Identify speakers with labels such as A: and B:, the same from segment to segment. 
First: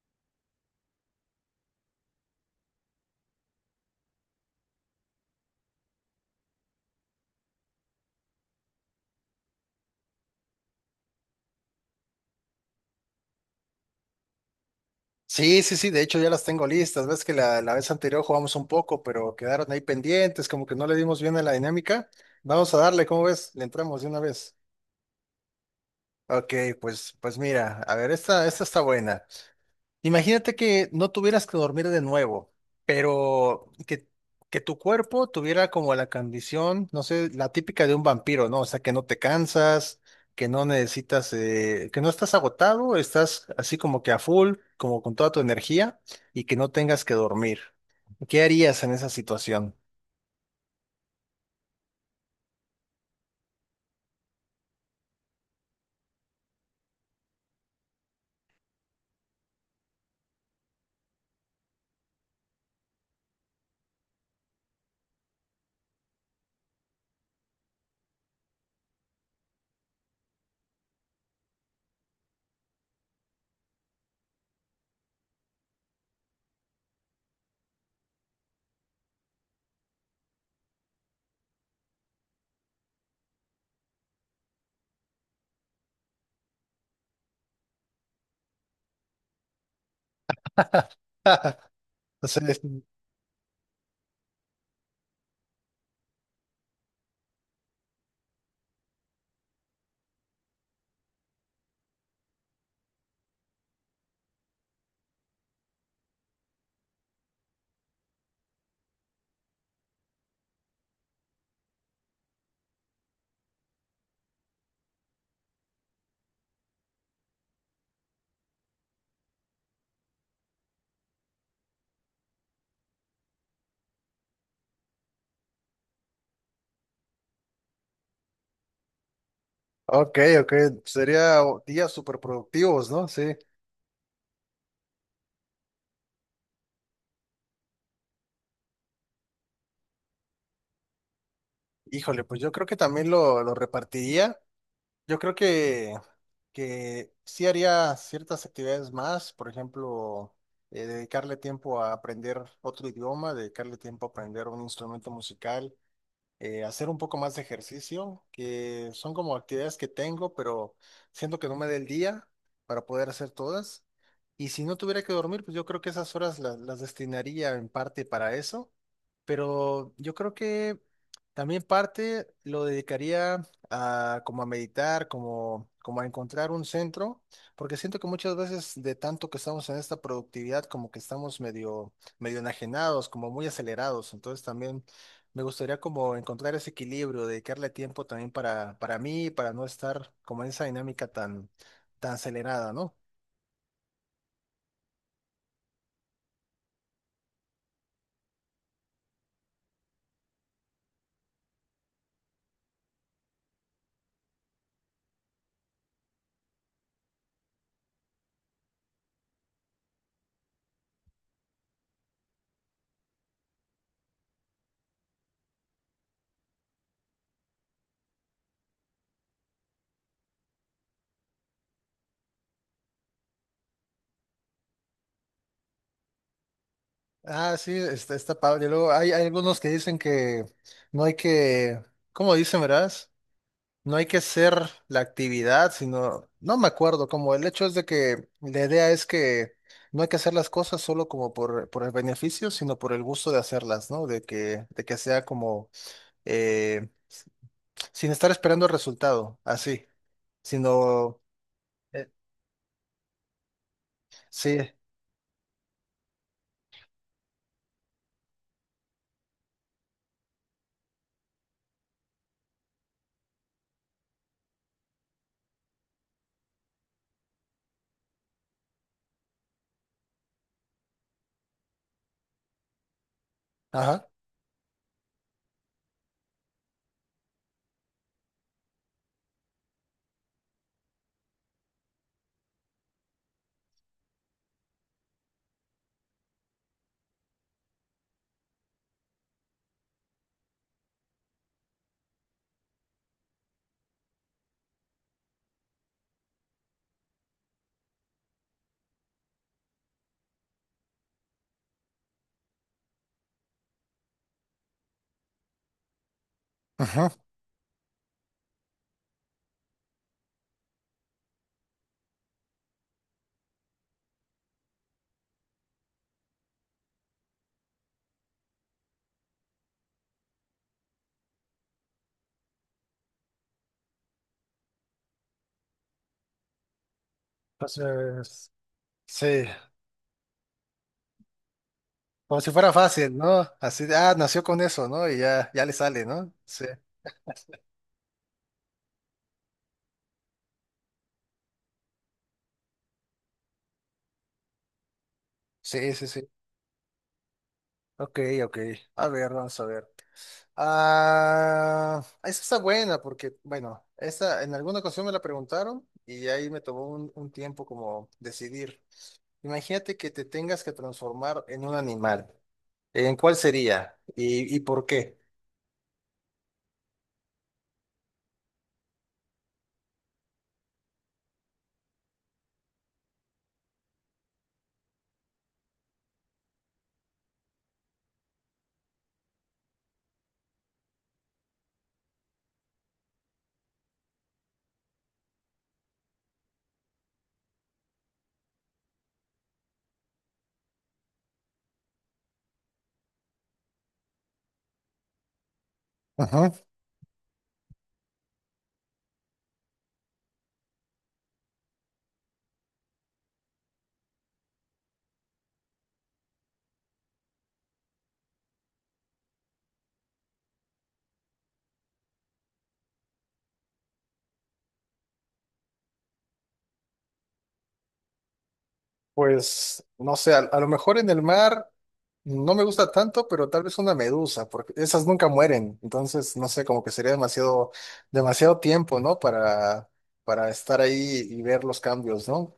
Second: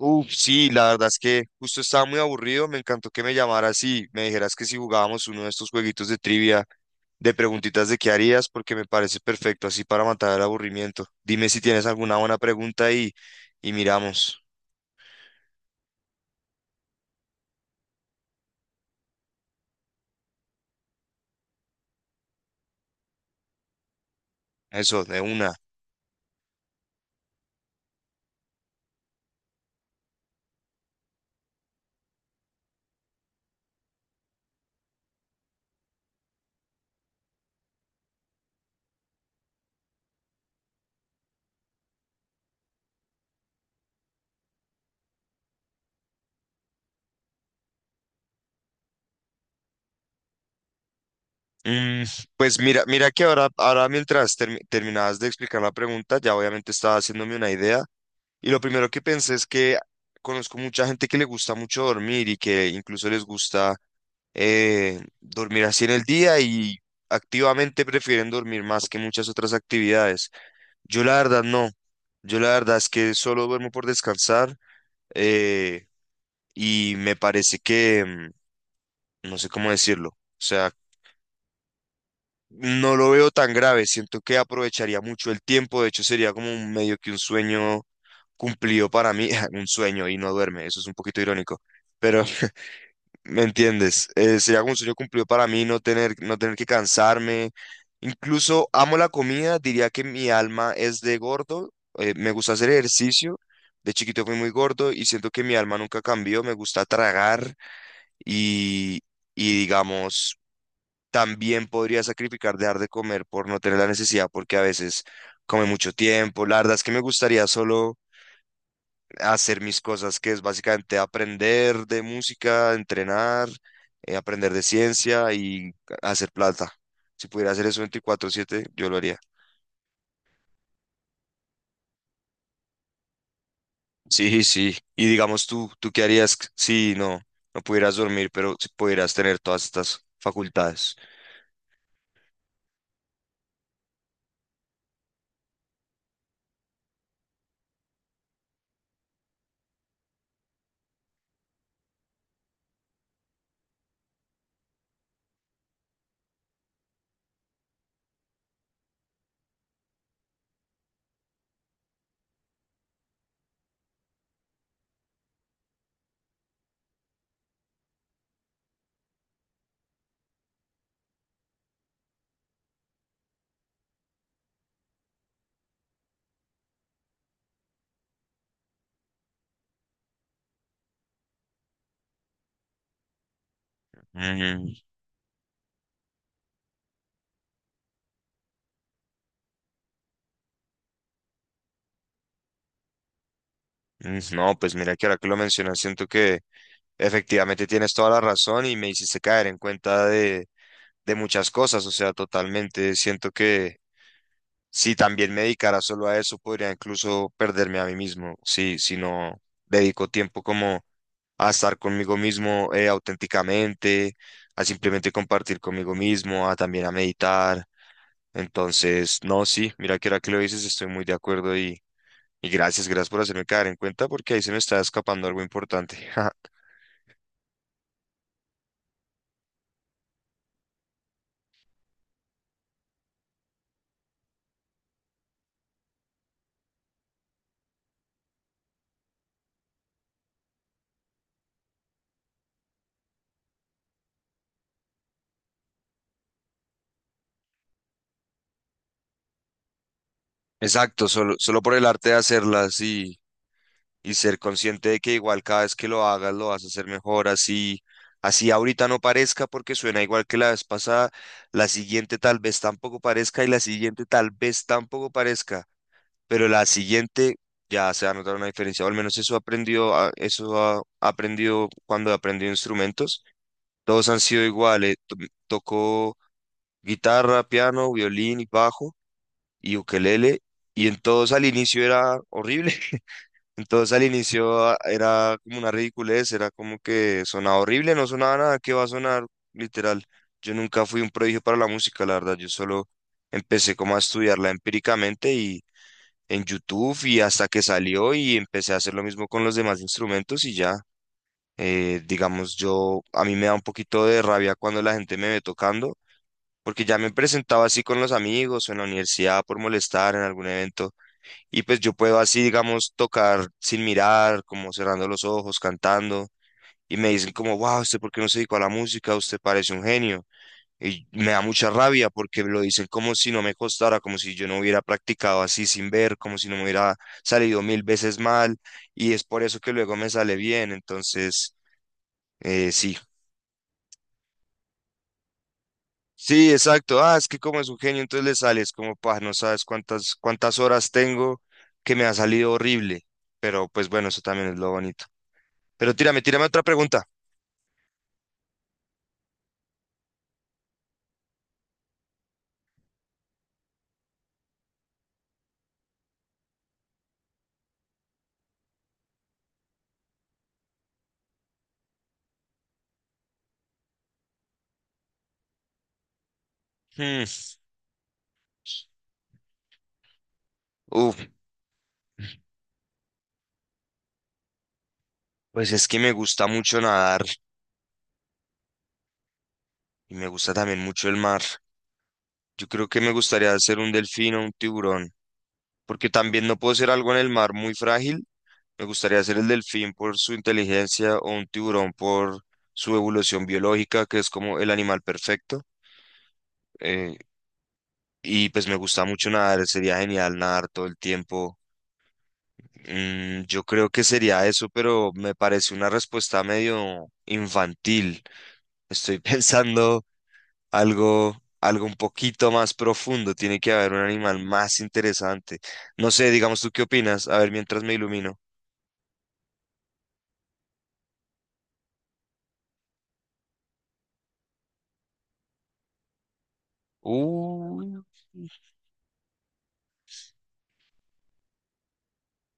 A: Uf, sí, la verdad es que justo estaba muy aburrido. Me encantó que me llamaras y me dijeras que si jugábamos uno de estos jueguitos de trivia, de preguntitas de qué harías, porque me parece perfecto así para matar el aburrimiento. Dime si tienes alguna buena pregunta y miramos.
B: Sí, sí, sí, de hecho ya las tengo listas. Ves que la vez anterior jugamos un poco, pero quedaron ahí pendientes, como que no le dimos bien a la dinámica. Vamos a darle, ¿cómo ves? Le entramos de una vez.
A: Eso, de una.
B: Ok, pues mira, a ver, esta está buena. Imagínate que no tuvieras que dormir de nuevo, pero que tu cuerpo tuviera como la condición, no sé, la típica de un vampiro, ¿no? O sea, que no te cansas, que no necesitas, que no estás agotado, estás así como que a full, como con toda tu energía y que no tengas que dormir. ¿Qué harías en esa situación?
A: Mm, pues mira, mira que ahora mientras terminabas de explicar la pregunta, ya obviamente estaba haciéndome una idea. Y lo primero que pensé es que conozco mucha gente que le gusta mucho dormir y que incluso les gusta dormir así en el día y activamente prefieren dormir más que muchas otras actividades. Yo la verdad no. Yo la verdad es que solo duermo por descansar, eh, y me parece que, no sé cómo decirlo, o sea, no lo veo tan grave. Siento que aprovecharía mucho el tiempo. De hecho, sería como un medio que un sueño cumplido para mí, un sueño y no duerme. Eso es un poquito irónico. Pero
B: O sea, es-
A: ¿me entiendes? Sería como un sueño cumplido para mí no tener, no tener que cansarme. Incluso amo la comida, diría que mi alma es de gordo. Me gusta hacer ejercicio. De chiquito fui muy gordo y siento que mi alma nunca cambió. Me gusta tragar y, y digamos, también podría sacrificar dejar de comer por no tener la necesidad porque a veces come mucho tiempo. La verdad es que me gustaría solo hacer mis cosas, que es básicamente aprender de música, entrenar, aprender de ciencia y hacer plata. Si pudiera hacer eso 24/7 yo lo haría.
B: ok, ok, sería días súper productivos, ¿no? Sí.
A: Sí, sí. Y digamos tú, ¿tú qué harías si no pudieras dormir, pero si pudieras tener todas estas facultades?
B: Híjole, pues yo creo que también lo repartiría. Yo creo que sí haría ciertas actividades más, por ejemplo, dedicarle tiempo a aprender otro idioma, dedicarle tiempo a aprender un instrumento musical, hacer un poco más de ejercicio, que son como actividades que tengo, pero siento que no me dé el día para poder hacer todas. Y si no tuviera que dormir, pues yo creo que esas horas las destinaría en parte para eso, pero yo creo que también parte lo dedicaría a como a meditar, como a encontrar un centro, porque siento que muchas veces de tanto que estamos en esta productividad, como que estamos medio enajenados, como muy acelerados, entonces
A: Mm,
B: también me gustaría como encontrar ese equilibrio, dedicarle tiempo también para mí, para no estar como en esa dinámica tan acelerada, ¿no?
A: No, pues mira que ahora que lo mencionas, siento que efectivamente tienes toda la razón y me hiciste caer en cuenta de muchas cosas, o sea, totalmente. Siento que si también me dedicara solo a eso, podría incluso perderme a mí mismo. Si no dedico tiempo como a estar conmigo mismo, auténticamente, a simplemente compartir conmigo mismo, a también a meditar. Entonces, no, sí, mira que ahora que lo dices, estoy muy de acuerdo y gracias, gracias por hacerme caer en cuenta porque ahí se me está escapando algo importante.
B: Ah, sí, está padre. Luego hay algunos que dicen que no hay ¿cómo dicen, verdad? No hay que ser la actividad, sino, no me acuerdo, como el hecho es de que la idea es que no hay que hacer las cosas solo como por el beneficio, sino por el gusto de hacerlas, ¿no? De de que sea como, eh, sin estar esperando el resultado, así.
A: Exacto,
B: Sino,
A: solo, solo por el arte
B: eh,
A: de hacerlas y ser
B: sí,
A: consciente de que igual cada vez que lo hagas lo vas a hacer mejor, así, así ahorita no parezca porque suena igual que la vez pasada, la siguiente tal vez tampoco parezca y la siguiente tal vez tampoco parezca, pero la siguiente ya se va a notar una diferencia, o al menos eso aprendió, eso ha aprendido cuando aprendió instrumentos,
B: ajá,
A: todos han sido iguales, tocó guitarra, piano, violín y bajo y ukelele. Y en todos al inicio era horrible, entonces al inicio era como una ridiculez, era como que sonaba horrible, no sonaba nada, que va a sonar? Literal. Yo nunca fui un prodigio para la música, la verdad. Yo solo empecé como a estudiarla empíricamente y en YouTube y hasta que salió y empecé a hacer lo mismo con los demás instrumentos y ya. Digamos, yo a mí me da un poquito de rabia cuando la gente me ve tocando, porque ya
B: ajá.
A: me presentaba así con los amigos o en la universidad por molestar en algún evento y pues yo puedo así, digamos, tocar sin mirar, como cerrando los ojos, cantando. Y me dicen como, wow, ¿usted por qué no se dedicó a la música? Usted parece un genio. Y me da mucha rabia porque lo dicen como si no me costara, como si yo no hubiera practicado así sin ver, como si no me hubiera salido 1000 veces
B: Entonces,
A: mal. Y es por
B: sí,
A: eso que luego me sale bien. Entonces,
B: como si fuera
A: sí.
B: fácil, ¿no? Así, ah, nació con eso, ¿no? Y ya, ya le sale, ¿no?
A: Sí,
B: Sí,
A: exacto. Ah, es que como es un genio, entonces le sales como, pa, no sabes cuántas, cuántas horas tengo que me ha salido horrible. Pero pues bueno, eso también es lo bonito.
B: sí,
A: Pero
B: sí,
A: tírame,
B: sí.
A: tírame otra pregunta.
B: Ok, ok. A ver, vamos a ver. Ah, esa está buena porque, bueno, esta en alguna ocasión me la preguntaron y ahí me tomó un tiempo como decidir. Imagínate que te tengas que transformar en un animal. ¿En cuál sería? Y por qué?
A: Hmm, Uf, pues es que me gusta mucho nadar y me gusta también mucho el mar. Yo creo que me gustaría ser un delfín o un tiburón, porque también no puedo ser algo en el mar muy frágil. Me gustaría ser el delfín por su inteligencia o un tiburón por su evolución biológica, que es como el animal perfecto. Eh, y pues me gusta mucho nadar, sería genial nadar todo el tiempo. Yo creo que sería eso, pero me parece una respuesta medio infantil. Estoy pensando... algo, algo un poquito más profundo, tiene que haber un animal más interesante. No sé, digamos tú qué opinas, a ver mientras me ilumino.
B: Pues no sé, a lo mejor en el mar no me gusta tanto, pero tal vez una medusa, porque esas nunca mueren. Entonces, no sé, como que sería demasiado,
A: Uh,
B: demasiado tiempo, ¿no? Para estar ahí y ver los cambios, ¿no?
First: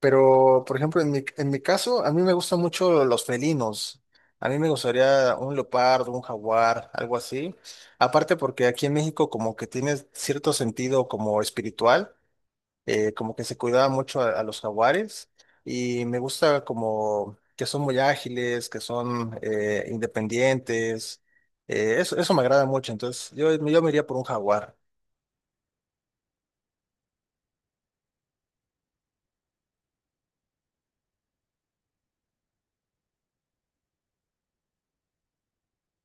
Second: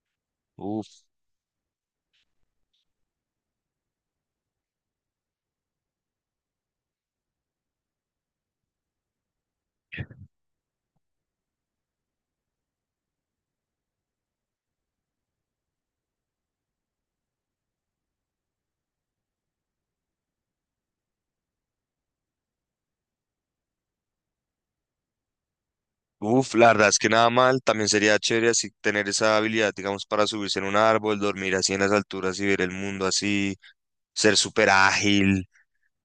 B: Pero, por
A: uf,
B: ejemplo, en en mi caso, a mí me gustan mucho los felinos. A mí me gustaría un leopardo, un jaguar, algo así. Aparte porque aquí en México como que tiene cierto sentido como espiritual, como que se cuidaba mucho a los jaguares y me gusta como que son muy ágiles, que son independientes, eso me agrada mucho, entonces yo me iría por un jaguar.
A: la verdad es que nada mal, también sería chévere así tener esa habilidad, digamos, para subirse en un árbol, dormir así en las alturas y ver el mundo así, ser súper ágil.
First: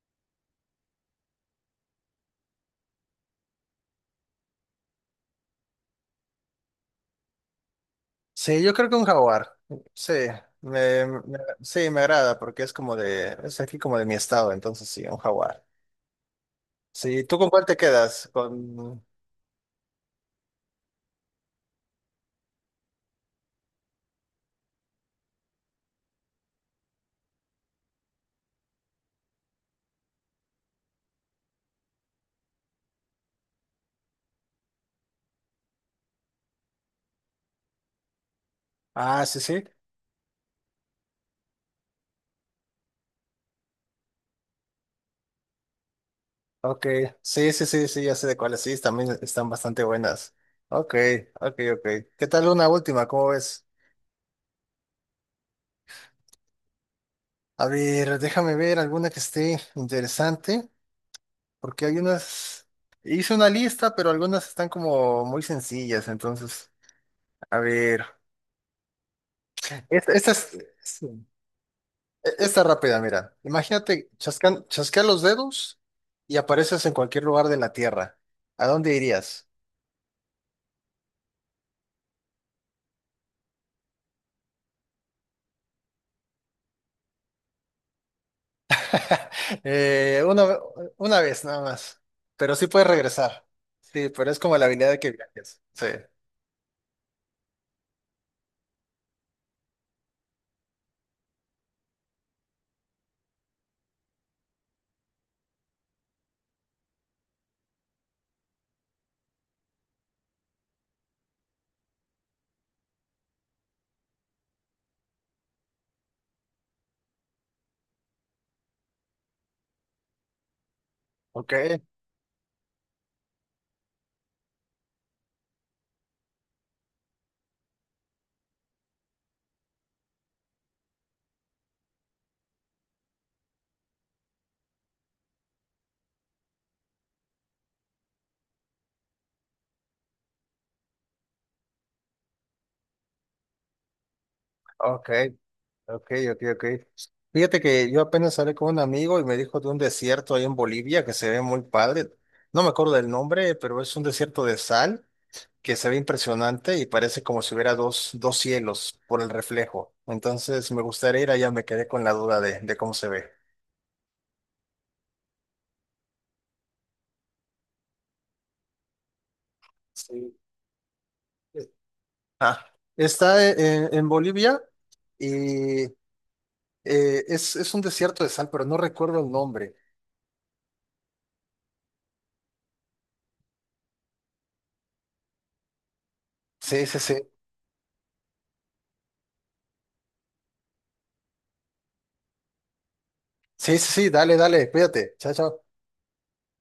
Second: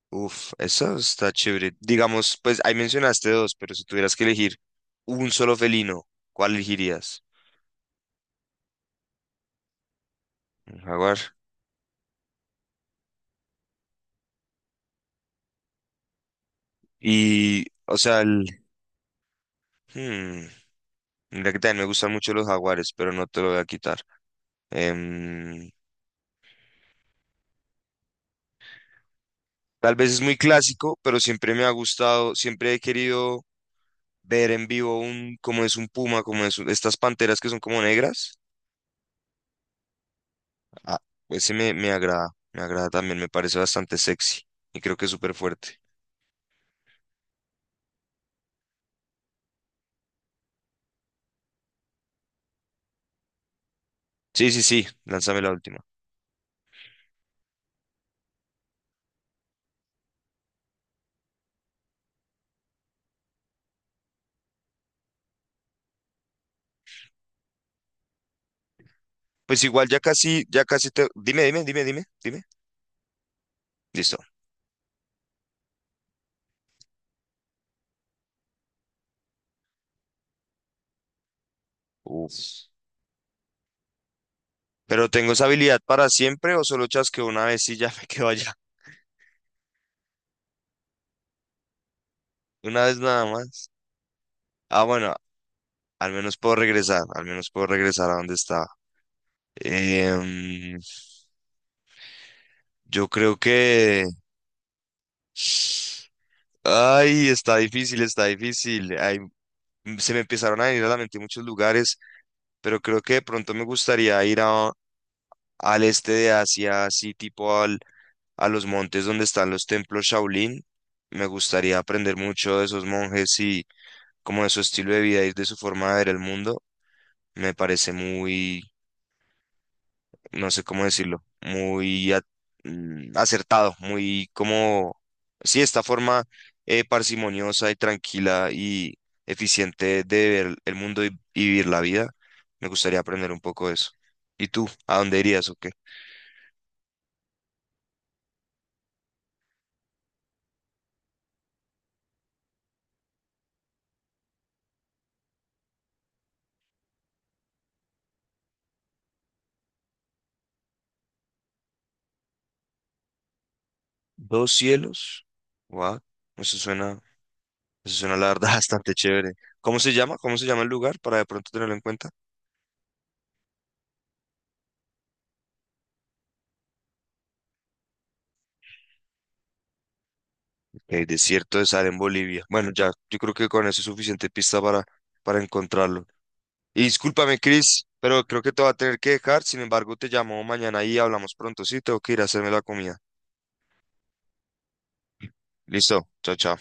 A: Uf, eso está chévere. Digamos, pues ahí mencionaste dos, pero si tuvieras que elegir un solo felino, ¿cuál elegirías?
B: Sí, yo creo que un jaguar, sí,
A: Un
B: me,
A: jaguar.
B: me- sí, me agrada porque es como de, es aquí como de mi estado, entonces sí, un jaguar. Sí, ¿tú con
A: Y,
B: cuál te
A: o sea,
B: quedas?
A: el,
B: Con...
A: Hmm, mira que también me gustan mucho los jaguares, pero no te lo voy a quitar. Em, Tal vez es muy clásico, pero siempre me ha gustado, siempre he querido ver en vivo un, cómo es un puma, como es estas panteras que son como negras.
B: Ah, sí, sí.
A: Ah, ese me, me agrada también, me parece bastante sexy y creo que es súper fuerte.
B: Ok, sí, sí, sí, sí, ya sé de cuáles, sí, también están bastante buenas. Ok, ok, ok. ¿Qué tal una última? ¿Cómo ves?
A: Sí, sí, sí, lánzame la última.
B: A ver, déjame ver alguna que esté interesante, porque hay unas... Hice una lista, pero algunas están como muy sencillas, entonces, a ver.
A: Pues igual
B: Esta es...
A: ya casi te...
B: sí,
A: Dime, dime, dime, dime,
B: e-
A: dime.
B: esta rápida, mira. Imagínate,
A: Listo.
B: chascan, chasquear los dedos y apareces en cualquier lugar de la Tierra. ¿A dónde irías?
A: Uf. ¿Pero tengo esa habilidad para siempre o solo chasqueo una vez y ya me quedo allá?
B: Eh, una, una vez nada más, pero sí
A: Una
B: puedes
A: vez nada
B: regresar.
A: más.
B: Sí, pero es como la
A: Ah,
B: habilidad de que
A: bueno,
B: viajes. Sí.
A: al menos puedo regresar, al menos puedo regresar a donde estaba. Em, yo creo que... Ay, está difícil, está difícil. Ay, se me empezaron a venir a la mente muchos lugares, pero creo que de pronto me gustaría al este de Asia, así tipo al, a los montes donde están los templos Shaolin. Me
B: Ok,
A: gustaría aprender mucho de esos monjes y como de su estilo de vida y de su forma de ver el mundo. Me parece muy no sé cómo decirlo, muy acertado, muy como, sí, esta forma parsimoniosa y tranquila y eficiente de ver el mundo y vivir la vida. Me gustaría aprender un poco de eso. ¿Y tú? ¿A
B: ok,
A: dónde irías o qué?
B: ok, ok, ok. Fíjate que yo apenas hablé con un amigo y me dijo de un desierto ahí en Bolivia que se ve muy padre. No me acuerdo del nombre, pero es un desierto de sal que se ve impresionante y parece como si hubiera dos, dos cielos por el reflejo. Entonces me gustaría ir allá, me quedé con la duda de cómo se ve.
A: Dos cielos. Wow, eso suena, eso suena la verdad bastante chévere. ¿Cómo se llama?
B: Sí.
A: ¿Cómo se llama el lugar para de pronto tenerlo en cuenta?
B: Ah, está en Bolivia y es un desierto de sal, pero no recuerdo el nombre.
A: El desierto de Sahara en Bolivia. Bueno, ya, yo creo que con eso es suficiente pista para encontrarlo. Y
B: Sí, sí, sí.
A: discúlpame, Chris, pero creo que te voy a tener que dejar. Sin embargo, te llamo mañana y hablamos pronto. Sí, tengo que ir a hacerme la comida.
B: Sí, sí, sí, dale, dale, cuídate. Chao, chao.
A: Listo, chao, chao.